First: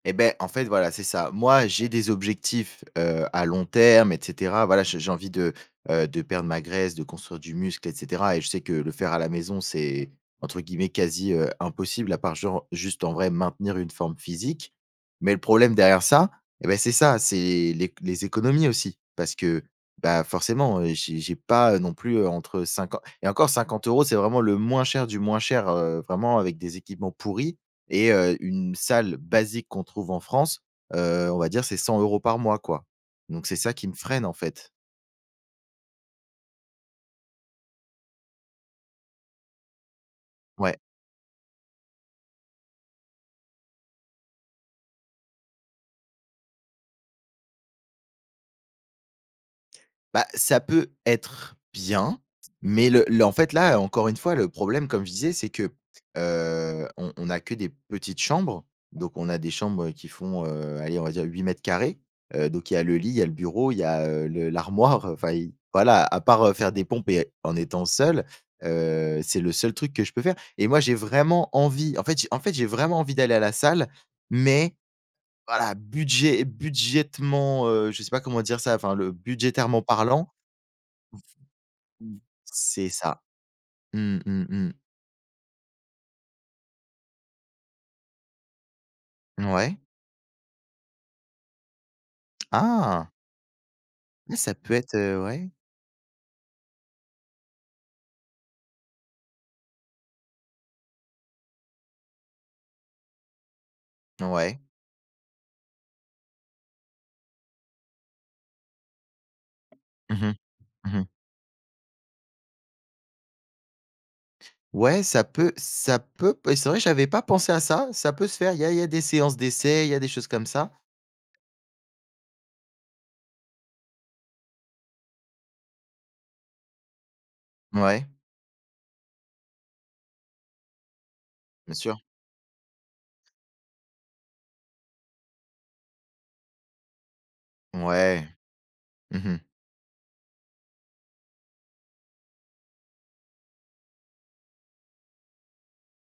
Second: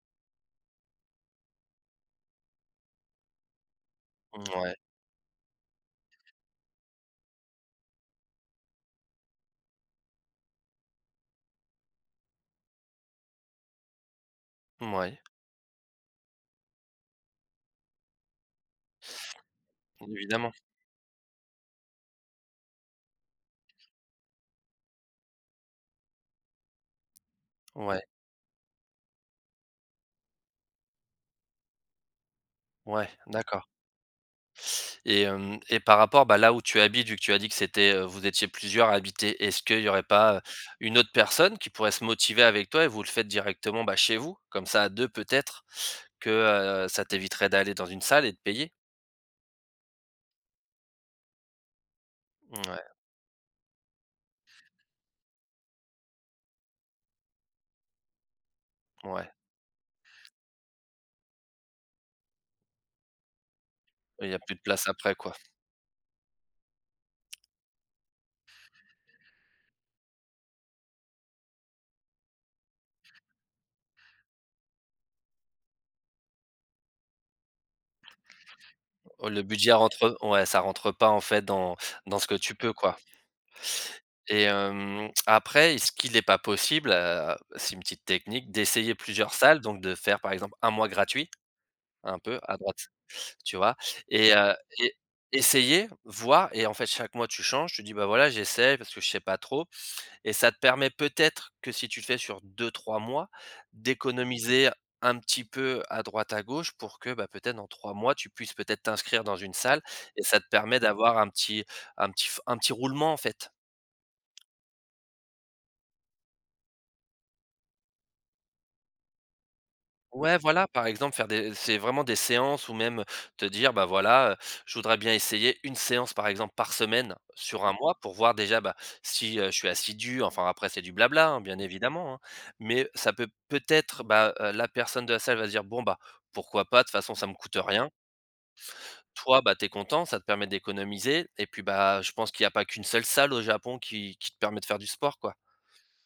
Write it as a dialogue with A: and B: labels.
A: Et beh, en fait voilà, c'est ça. Moi, j'ai des objectifs, heu, à long terme et cetera,
B: Mouais.
A: voilà, je j'ai envie de, heu, de perdre ma graisse, de construire du muscle et cetera, et je sais que le faire à la maison c'est, entre guillemets, «quasi, heu, impossible» à part genre, juste, en vrai, maintenir une forme physique.
B: Mouais.
A: Mais le problème derrière ça, et beh, c'est ça, c'est l'ec les économies aussi. Parce que, bah,
B: Évidemment.
A: forcément, heu, j'ai j'ai pas, heu, non plus, heu, entre 50, et encore 50 € c'est vraiment le moins cher du moins cher, heu, vraiment avec des équipements pourris
B: Ouais.
A: et heu, une salle basique qu'on trouve en France, heu, on va dire, c'est 100 € par mois, quoi.
B: Ouais,
A: Donc c'est
B: d'accord.
A: ça qui me freine, en fait.
B: Et hem et par rapport, bah, là où tu habites, vu que tu as dit que c'était, heu, vous étiez plusieurs à habiter, est-ce qu'il y aurait pas
A: Ouais.
B: une autre personne qui pourrait se motiver avec toi et vous le faites directement, bah, chez vous? Comme ça, à 2 peut-être que, heu, ça t'éviterait d'aller dans une salle et de payer.
A: Bah, ça peut être bien mais
B: Mouais.
A: le le en fait, là, encore une fois, le problème, comme je disais, c'est que, heu, on on a que des petites chambres, donc on
B: Ouais.
A: a des chambres qui font, heu, allez, on va dire 8 m², heu, donc il y a le lit, il y a le bureau, il y a,
B: Et
A: heu,
B: il y a
A: le
B: plus de place
A: l'armoire,
B: après,
A: enfin
B: quoi.
A: il voilà, à part, heu, faire des pompes et en étant seul, heu, c'est le seul truc que je peux faire. Et moi, j'ai vraiment envie, en fait j'ai en fait, j'ai vraiment envie d'aller à la salle mais voilà, budget budgétairement, heu, je sais pas comment dire ça, enfin le
B: Heu, le budget
A: budgétairement
B: rentre, heu,
A: parlant
B: ouais, ça rentre pas, en fait, dans
A: v
B: dans ce que tu peux,
A: c'est
B: quoi.
A: ça. Mmh,
B: Et
A: mmh, mmh.
B: hem, après est-ce qu'il est pas possible, heu, c'est une petite technique, d'essayer plusieurs salles?
A: Mouais.
B: Donc de faire, par exemple, 1 mois gratuit, un peu à droite,
A: Ah!
B: tu vois? Et
A: Ah,
B: heu
A: ça peut
B: et
A: être, heu ouais.
B: essayer, voir et en fait, chaque mois, tu changes, tu dis: «Bah, voilà, j'essaye parce que je sais pas trop» et ça te permet peut-être que si tu le fais sur 2-3 mois,
A: Ouais.
B: d'économiser, un petit peu, à droite à gauche pour que, bah, peut-être dans 3 mois tu puisses peut-être t'inscrire dans une salle
A: Mmh
B: et
A: mh.
B: ça te permet
A: Mmh mh.
B: d'avoir un petit un petit f un petit roulement, en fait.
A: Ouais ça peut ça peut p et c'est vrai que j'avais pas pensé à ça, ça peut se faire, il y a il y a des séances d'essais, il y a des choses
B: Ouais,
A: comme
B: voilà.
A: ça.
B: Par exemple faire des c'est vraiment des séances ou même te dire: «Bah, voilà, heu, je voudrais bien essayer 1 séance, par exemple, par semaine sur 1 mois,
A: Ouais.
B: pour voir déjà, bah, si, heu, je suis assidu» enfin après c'est du bla bla, hein, bien
A: Bien sûr.
B: évidemment, hein, mais ça peut peut-être, bah, heu, la personne de la salle va se dire: «Bon, bah, pourquoi pas? De toute façon ça me coûte rien»
A: Ouais. Mmh
B: toi,
A: mh.
B: bah, tu es content, ça te permet d'économiser et puis, bah, je pense qu'il y a pas qu'une seule salle au Japon qui qui te permet de faire du sport, quoi.